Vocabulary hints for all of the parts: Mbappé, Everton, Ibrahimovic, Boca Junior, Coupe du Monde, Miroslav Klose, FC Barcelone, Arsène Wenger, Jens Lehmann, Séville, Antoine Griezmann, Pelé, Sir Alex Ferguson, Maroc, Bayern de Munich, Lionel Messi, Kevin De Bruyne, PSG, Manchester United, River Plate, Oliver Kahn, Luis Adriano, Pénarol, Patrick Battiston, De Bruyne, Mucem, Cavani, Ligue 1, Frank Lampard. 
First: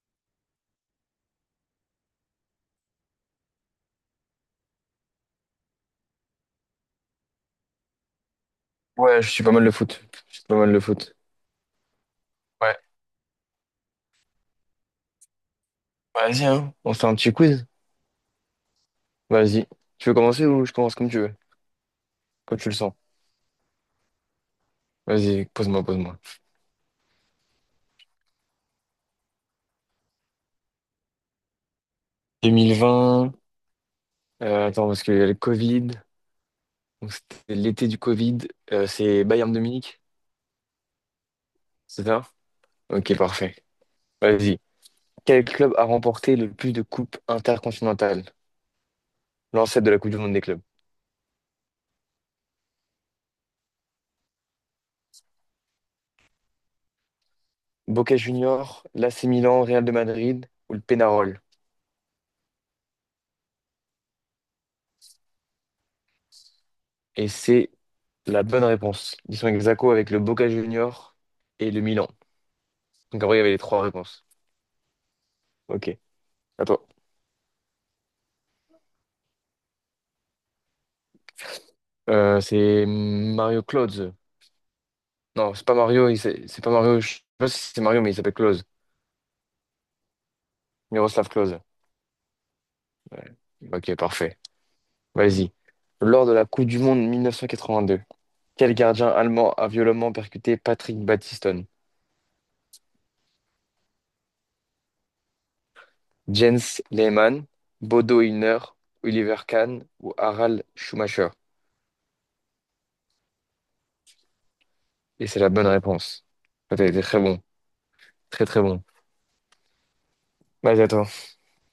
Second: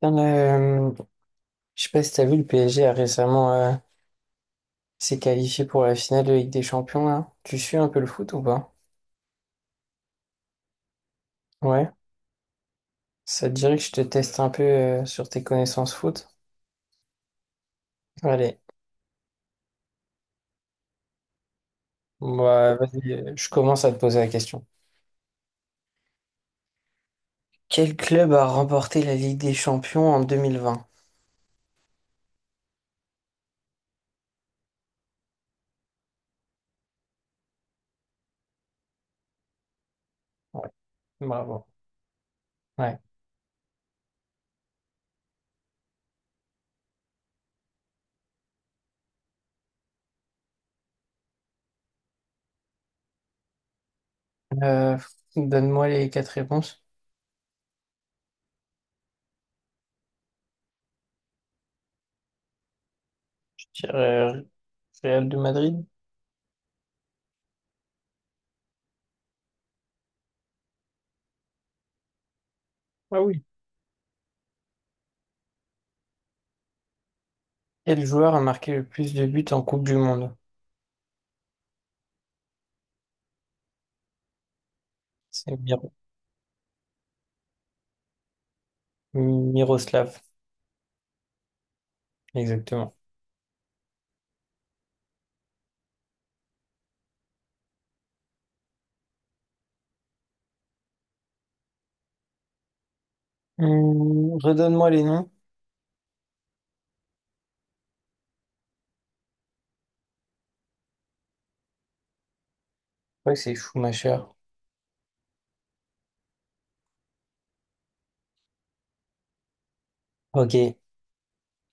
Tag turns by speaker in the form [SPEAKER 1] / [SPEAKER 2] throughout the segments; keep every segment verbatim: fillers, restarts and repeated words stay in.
[SPEAKER 1] Dans le- je sais pas si t'as vu, le P S G a récemment euh, s'est qualifié pour la finale de Ligue des Champions là. Tu suis un peu le foot ou pas?
[SPEAKER 2] Ouais, je suis pas mal le foot. Je suis pas mal le foot.
[SPEAKER 1] Ouais.
[SPEAKER 2] Ouais.
[SPEAKER 1] Ça te dirait que je te teste un peu euh, sur tes connaissances foot?
[SPEAKER 2] Vas-y, hein, on se fait un petit quiz.
[SPEAKER 1] Allez,
[SPEAKER 2] Vas-y. Tu veux commencer ou je commence, comme tu veux, comme tu le
[SPEAKER 1] bah
[SPEAKER 2] sens.
[SPEAKER 1] vas-y, euh, je commence à te poser la question.
[SPEAKER 2] Vas-y, pose-moi, pose-moi.
[SPEAKER 1] Quel club a remporté la Ligue des Champions en deux mille vingt?
[SPEAKER 2] deux mille vingt, euh, attends, parce qu'il y a le Covid. Donc c'était l'été du Covid. Euh, c'est Bayern de Munich,
[SPEAKER 1] Ouais, bravo.
[SPEAKER 2] c'est ça?
[SPEAKER 1] Ouais.
[SPEAKER 2] Ok, parfait. Vas-y. Quel club a remporté le plus de coupes intercontinentales? L'ancêtre de la Coupe du Monde des clubs.
[SPEAKER 1] Euh, donne-moi les quatre réponses.
[SPEAKER 2] Boca Juniors, l'A C Milan, Real de Madrid ou le Pénarol?
[SPEAKER 1] Je dirais, euh, Real de Madrid?
[SPEAKER 2] Et c'est La bonne réponse. Ils sont ex aequo avec le Boca Junior et le Milan.
[SPEAKER 1] Ah
[SPEAKER 2] Donc en vrai, il y
[SPEAKER 1] oui.
[SPEAKER 2] avait les trois réponses. Ok, à toi.
[SPEAKER 1] Quel joueur a marqué le plus de buts en Coupe du Monde?
[SPEAKER 2] Euh, c'est Mario Klose.
[SPEAKER 1] C'est
[SPEAKER 2] Non, c'est pas
[SPEAKER 1] Mir-
[SPEAKER 2] Mario, il s'est- c'est pas Mario. Je sais pas si c'est Mario, mais il s'appelle Klose.
[SPEAKER 1] Miroslav.
[SPEAKER 2] Miroslav Klose.
[SPEAKER 1] Exactement.
[SPEAKER 2] Ouais. Ok, parfait. Vas-y. Lors de la Coupe du Monde mille neuf cent quatre-vingt-deux, quel gardien allemand a violemment percuté Patrick Battiston?
[SPEAKER 1] Hum, redonne-moi les noms.
[SPEAKER 2] Jens Lehmann, Bodo Illner, Oliver Kahn ou Harald Schumacher?
[SPEAKER 1] Je crois que c'est Schumacher.
[SPEAKER 2] Et c'est la bonne réponse. Ouais, T'as été très bon. Très très bon.
[SPEAKER 1] Ok.
[SPEAKER 2] Vas-y, attends.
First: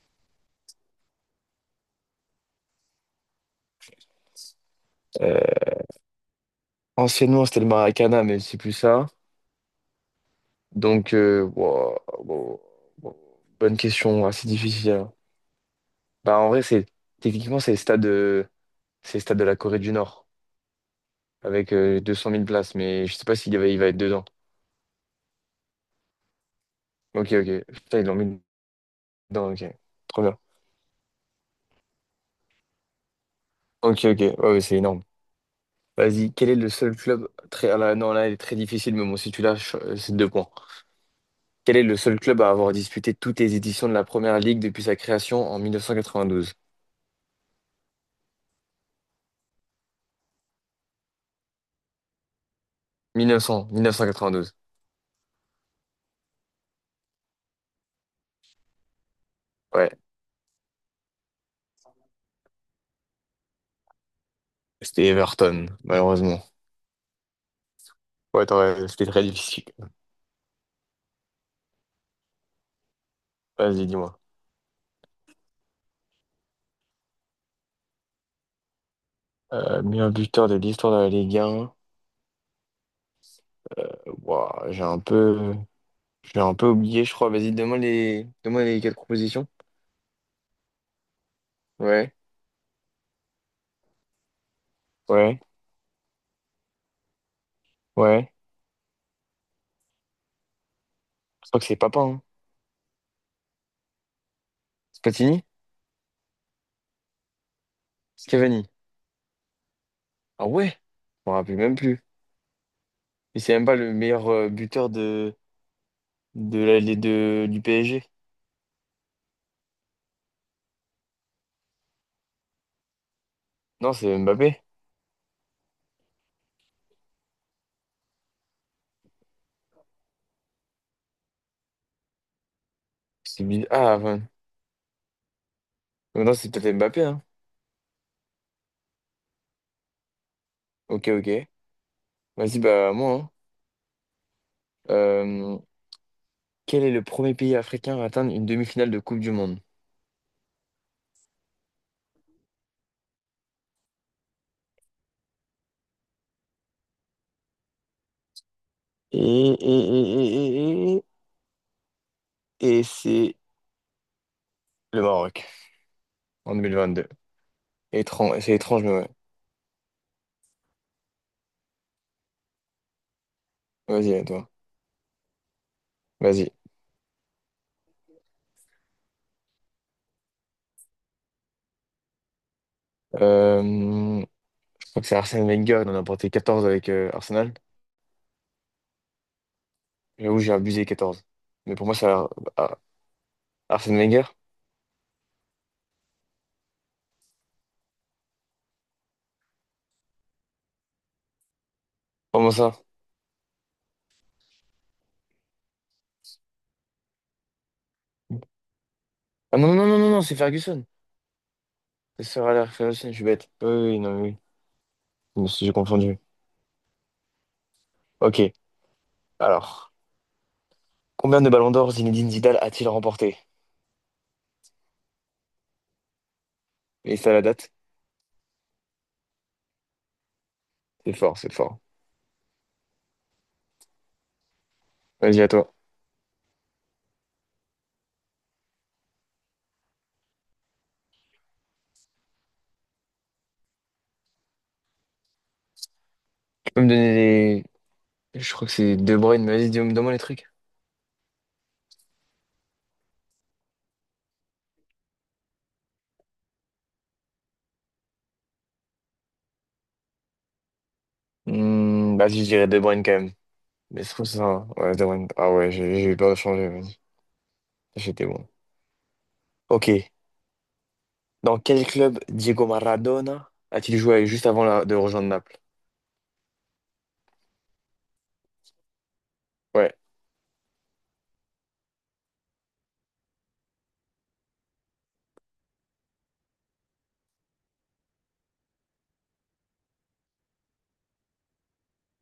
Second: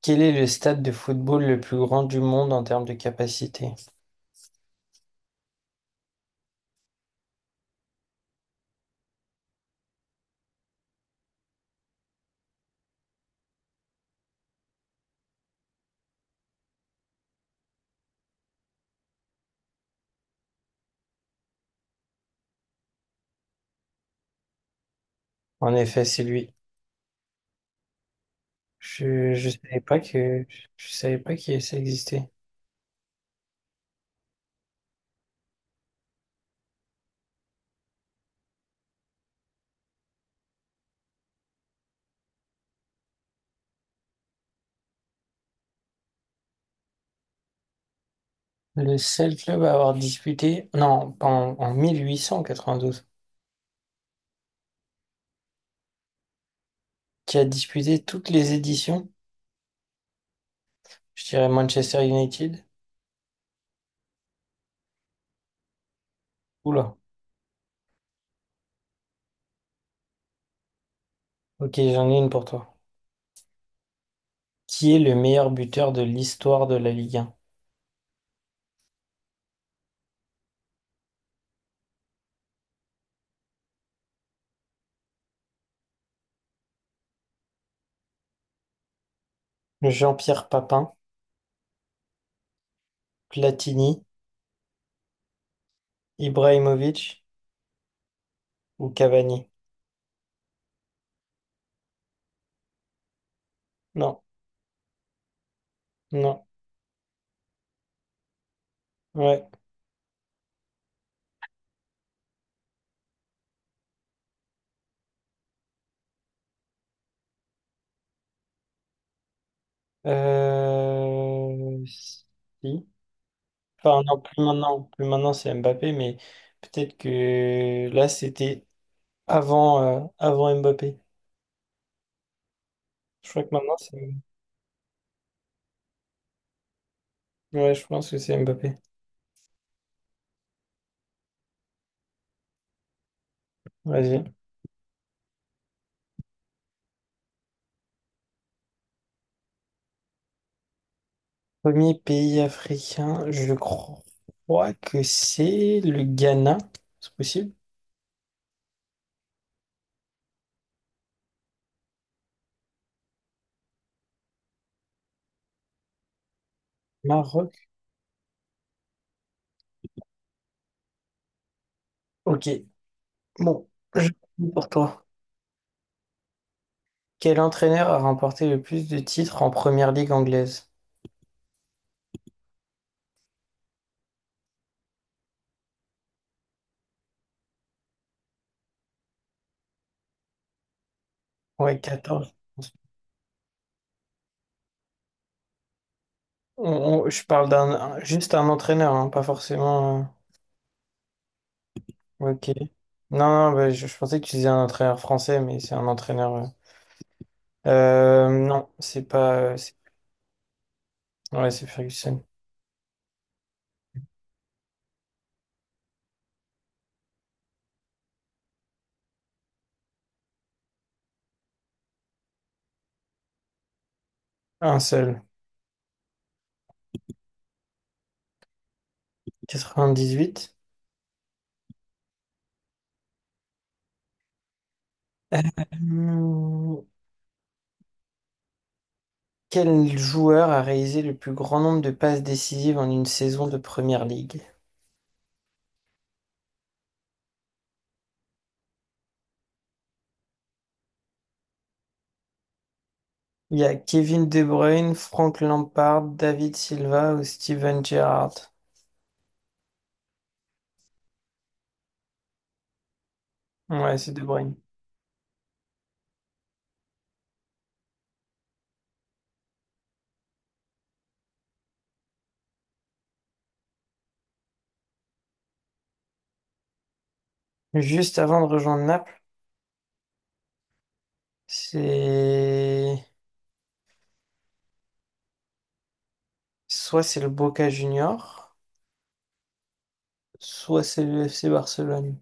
[SPEAKER 1] Quel est le stade de football le plus grand du monde en termes de capacité?
[SPEAKER 2] Euh, anciennement, c'était le Maracana, mais c'est plus ça. Donc, euh, wow, wow, wow. bonne question, assez difficile, hein. Bah, en vrai, c'est techniquement, c'est le stade, euh, c'est le stade de la Corée du Nord, avec euh, deux cent mille places, mais je sais pas s'il va, il va être dedans.
[SPEAKER 1] En effet, c'est lui.
[SPEAKER 2] Ok, ok. Putain, ils l'ont mis
[SPEAKER 1] Je, je
[SPEAKER 2] dedans, ok.
[SPEAKER 1] savais pas
[SPEAKER 2] Trop bien.
[SPEAKER 1] que je savais pas que ça existait.
[SPEAKER 2] Ok, ok. Ouais, ouais, c'est énorme. Vas-y, quel est le seul club très... ah là, non, là, il est très difficile, mais bon, si tu lâches, euh, c'est deux points. Quel est le seul club à avoir disputé toutes les éditions de la Première Ligue depuis sa création en mille neuf cent quatre-vingt-douze,
[SPEAKER 1] Le seul club à avoir disputé, non, en, en mille huit cent quatre-vingt-douze,
[SPEAKER 2] mille neuf cents, mille neuf cent quatre-vingt-douze?
[SPEAKER 1] qui a disputé toutes les éditions,
[SPEAKER 2] Ouais,
[SPEAKER 1] je dirais Manchester United.
[SPEAKER 2] c'était Everton, malheureusement.
[SPEAKER 1] Oula.
[SPEAKER 2] Ouais, t'aurais- c'était très difficile.
[SPEAKER 1] Ok, j'en ai une pour toi.
[SPEAKER 2] Vas-y, dis-moi.
[SPEAKER 1] Qui est le meilleur buteur de l'histoire de la Ligue un?
[SPEAKER 2] Euh, meilleur buteur de l'histoire de la Ligue un. Ouah, j'ai un peu, j'ai un peu oublié, je crois. Vas-y, donne-moi les, donne-moi les quatre propositions.
[SPEAKER 1] Jean-Pierre Papin,
[SPEAKER 2] Ouais,
[SPEAKER 1] Platini,
[SPEAKER 2] ouais,
[SPEAKER 1] Ibrahimovic
[SPEAKER 2] ouais.
[SPEAKER 1] ou Cavani?
[SPEAKER 2] Je crois que c'est Papin, hein.
[SPEAKER 1] Non,
[SPEAKER 2] Spatini?
[SPEAKER 1] non,
[SPEAKER 2] Cavani.
[SPEAKER 1] ouais.
[SPEAKER 2] Ah ouais? Je m'en rappelle même plus. Et c'est même pas le meilleur euh, buteur de, de la, les- de, du P S G.
[SPEAKER 1] Euh... Si.
[SPEAKER 2] Non,
[SPEAKER 1] Enfin,
[SPEAKER 2] c'est
[SPEAKER 1] non, plus
[SPEAKER 2] Mbappé.
[SPEAKER 1] maintenant, plus maintenant c'est Mbappé, mais peut-être que là c'était avant, euh, avant Mbappé. Je crois
[SPEAKER 2] C'est
[SPEAKER 1] que
[SPEAKER 2] bi-
[SPEAKER 1] maintenant
[SPEAKER 2] Ah,
[SPEAKER 1] c'est.
[SPEAKER 2] enfin. Non, c'est peut-être Mbappé, hein.
[SPEAKER 1] Ouais, je pense que c'est Mbappé.
[SPEAKER 2] Ok, ok. Vas-y, bah moi, hein.
[SPEAKER 1] Vas-y.
[SPEAKER 2] Euh, quel est le premier pays africain à atteindre une demi-finale de Coupe du Monde?
[SPEAKER 1] Premier pays africain, je crois que c'est le Ghana. C'est possible?
[SPEAKER 2] Et, et, et, et, et, et, et c'est le Maroc en deux mille vingt-deux.
[SPEAKER 1] Maroc.
[SPEAKER 2] Étrange, c'est étrange, mais ouais.
[SPEAKER 1] Ok, bon, je
[SPEAKER 2] Vas-y, à toi.
[SPEAKER 1] pour toi.
[SPEAKER 2] Vas-y.
[SPEAKER 1] Quel entraîneur a remporté le plus de titres en première ligue anglaise?
[SPEAKER 2] Euh, je crois que c'est Arsène Wenger, il en a porté quatorze avec euh, Arsenal. J'avoue, j'ai abusé, quatorze. Mais
[SPEAKER 1] Ouais,
[SPEAKER 2] pour moi, c'est Ar-
[SPEAKER 1] quatorze.
[SPEAKER 2] Ar- Arsène Wenger.
[SPEAKER 1] On- on- je parle d'un un- juste un entraîneur, hein, pas forcément. Euh, ok.
[SPEAKER 2] Comment ça?
[SPEAKER 1] Non, non, bah, je, je pensais que tu disais un entraîneur français, mais c'est un entraîneur. Euh. Euh, non, c'est pas. Euh,
[SPEAKER 2] Ah
[SPEAKER 1] c'est-
[SPEAKER 2] non, non, non, non, non, c'est Ferguson.
[SPEAKER 1] ouais, c'est Ferguson.
[SPEAKER 2] C'est Sir Alex Ferguson, je suis bête. Oui, oui, non, oui, oui. Je me suis j'ai confondu. Ok, alors. Combien de ballons d'or Zinedine Zidane a-t-il remporté?
[SPEAKER 1] Un seul.
[SPEAKER 2] Et ça, la date?
[SPEAKER 1] quatre-vingt-dix-huit.
[SPEAKER 2] C'est fort, c'est fort. Vas-y, à toi.
[SPEAKER 1] Hmm, quel joueur a réalisé le plus grand nombre de passes décisives en une saison de première ligue?
[SPEAKER 2] Tu peux me donner les... Je crois que c'est De Bruyne, mais vas-y, dis-moi, donne-moi les trucs.
[SPEAKER 1] Il y a Kevin De Bruyne, Frank Lampard, David Silva ou Steven Gerrard.
[SPEAKER 2] Hmm, vas-y, je dirais De Bruyne quand même.
[SPEAKER 1] Ouais,
[SPEAKER 2] Mais je
[SPEAKER 1] c'est De
[SPEAKER 2] trouve
[SPEAKER 1] Bruyne.
[SPEAKER 2] ça... Ouais, De Bruyne. Ah ouais, j'ai j'ai eu peur de changer, vas-y. J'étais bon. Ok. Dans quel club Diego Maradona a-t-il joué juste avant la- de rejoindre Naples?
[SPEAKER 1] Juste avant de rejoindre Naples,
[SPEAKER 2] Ouais.
[SPEAKER 1] c'est soit c'est le Boca Junior, soit c'est le F C Barcelone.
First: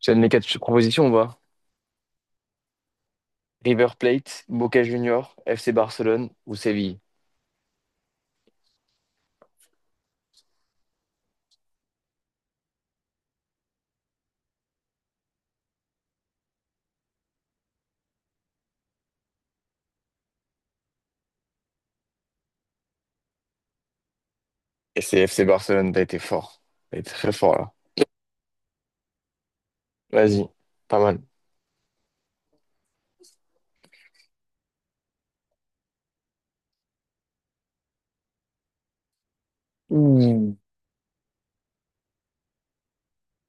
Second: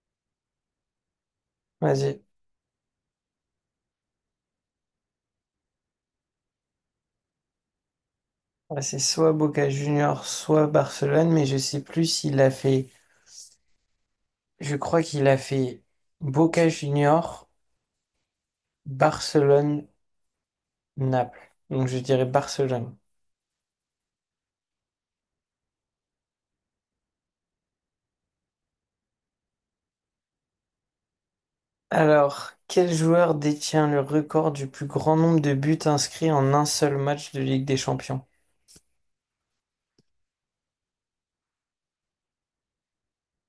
[SPEAKER 2] Tu as mes quatre propositions, on va.
[SPEAKER 1] Vas-y.
[SPEAKER 2] River Plate, Boca Juniors, F C Barcelone ou Séville?
[SPEAKER 1] Ouais, c'est soit Boca Junior, soit Barcelone, mais je sais plus s'il a fait. Je crois qu'il a fait Boca Junior, Barcelone, Naples. Donc je dirais Barcelone.
[SPEAKER 2] Et c'est F C Barcelone, t'as été fort. T'as été très fort, là. Vas-y. Pas mal.
[SPEAKER 1] Alors, quel joueur détient le record du plus grand nombre de buts inscrits en un seul match de Ligue des Champions?
[SPEAKER 2] Ouh.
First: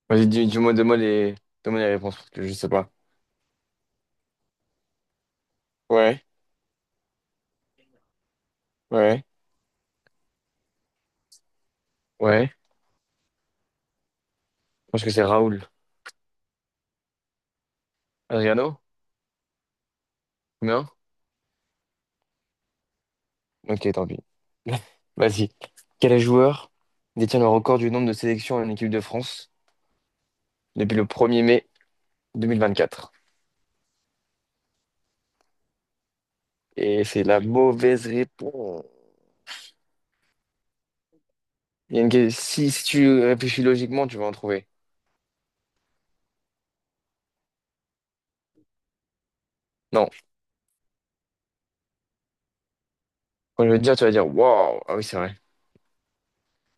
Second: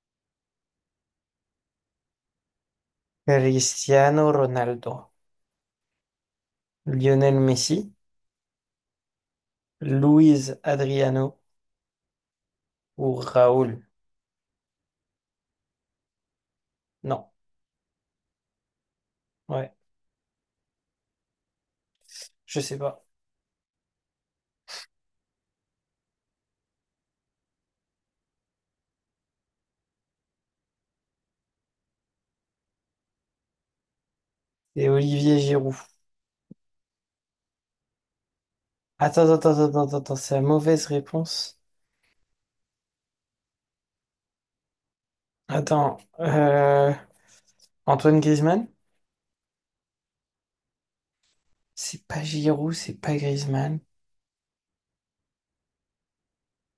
[SPEAKER 2] Vas-y, dis, dis-moi, donne-moi les... donne-moi les réponses, parce que je sais pas.
[SPEAKER 1] Cristiano Ronaldo,
[SPEAKER 2] Ouais,
[SPEAKER 1] Lionel Messi,
[SPEAKER 2] ouais.
[SPEAKER 1] Luis Adriano
[SPEAKER 2] Ouais,
[SPEAKER 1] ou Raoul?
[SPEAKER 2] je pense que c'est Raoul.
[SPEAKER 1] Non,
[SPEAKER 2] Adriano?
[SPEAKER 1] ouais,
[SPEAKER 2] Combien?
[SPEAKER 1] je sais pas.
[SPEAKER 2] Ok, tant pis. Vas-y. Quel joueur détient le record du nombre de sélections en équipe de France depuis le premier mai deux mille vingt-quatre?
[SPEAKER 1] Et Olivier Giroud.
[SPEAKER 2] Et c'est la mauvaise réponse.
[SPEAKER 1] Attends, attends, attends, attends, attends, c'est la mauvaise réponse.
[SPEAKER 2] Il y a une... que- Si, si tu réfléchis logiquement, tu vas en trouver.
[SPEAKER 1] Attends, euh, Antoine Griezmann?
[SPEAKER 2] Non.
[SPEAKER 1] C'est pas Giroud, c'est pas
[SPEAKER 2] Quand je vais
[SPEAKER 1] Griezmann.
[SPEAKER 2] te dire, tu vas dire, waouh, ah oui, c'est vrai.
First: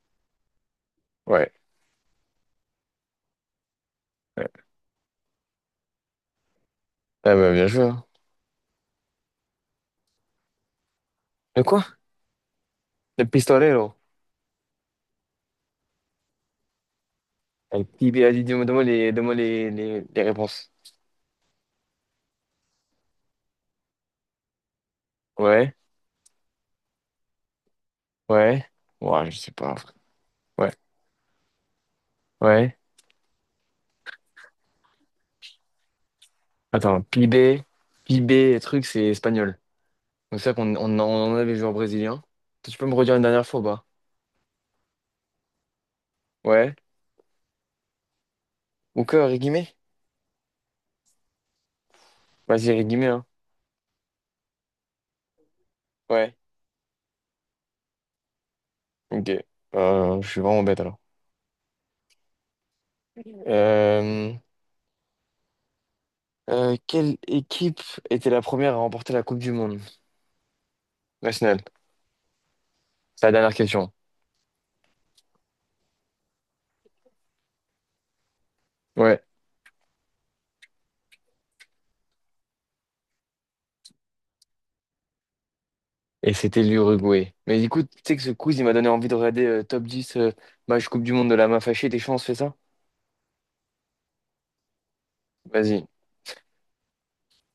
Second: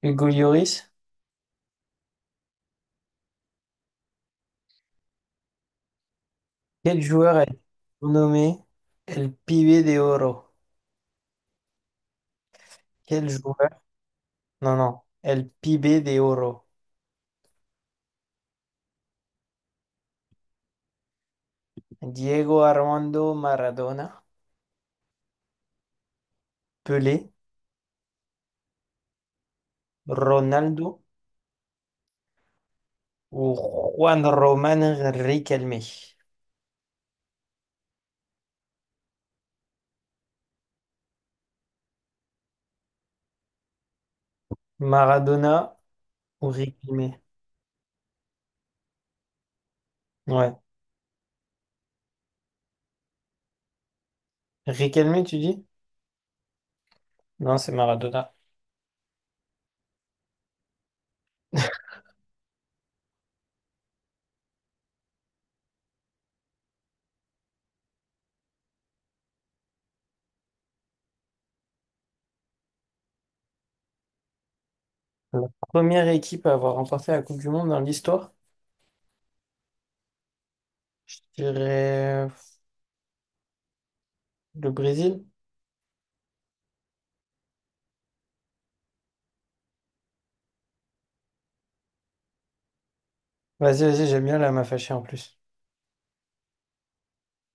[SPEAKER 1] Hugo Lloris?
[SPEAKER 2] Ouais. Ouais,
[SPEAKER 1] Quel
[SPEAKER 2] Ah
[SPEAKER 1] joueur a
[SPEAKER 2] bah,
[SPEAKER 1] été
[SPEAKER 2] bien joué, hein.
[SPEAKER 1] nommé El Pibe de Oro?
[SPEAKER 2] De quoi? Le
[SPEAKER 1] Quel
[SPEAKER 2] pistolet.
[SPEAKER 1] joueur? No, no, el pibe de oro.
[SPEAKER 2] Un petit bé- Vas-y, dis-moi, donne-moi les, donne-moi les, les, les réponses.
[SPEAKER 1] Diego Armando Maradona,
[SPEAKER 2] Ouais,
[SPEAKER 1] Pelé,
[SPEAKER 2] ouais. Ouais, je sais pas. Ouais,
[SPEAKER 1] Ronaldo
[SPEAKER 2] ouais.
[SPEAKER 1] ou Juan Román Riquelme.
[SPEAKER 2] Attends, PIB, P I B, truc, c'est espagnol. Donc c'est ça qu'on on, en on avait joué en brésilien. Tu peux me redire une dernière fois, ou pas?
[SPEAKER 1] Maradona ou
[SPEAKER 2] Ouais.
[SPEAKER 1] Riquelme.
[SPEAKER 2] Ou que, Rigimé?
[SPEAKER 1] Ouais.
[SPEAKER 2] Vas-y, Rigimé, hein.
[SPEAKER 1] Riquelme, tu dis?
[SPEAKER 2] Ouais.
[SPEAKER 1] Non, c'est Maradona.
[SPEAKER 2] Ok. Euh, je suis vraiment bête alors. Euh, euh, quelle équipe était la première à remporter la Coupe du Monde nationale? C'est la dernière question.
[SPEAKER 1] La première équipe à avoir remporté la Coupe du Monde dans l'histoire,
[SPEAKER 2] Ouais.
[SPEAKER 1] je dirais euh, le Brésil.
[SPEAKER 2] Et c'était l'Uruguay. Mais écoute, tu sais que ce quiz, il m'a donné envie de regarder euh, top dix, euh, match Coupe du Monde de la main fâchée. T'es chaud, on se fait ça?
[SPEAKER 1] Vas-y, vas-y, j'aime bien, là, elle m'a fâché en plus.
[SPEAKER 2] Vas-y.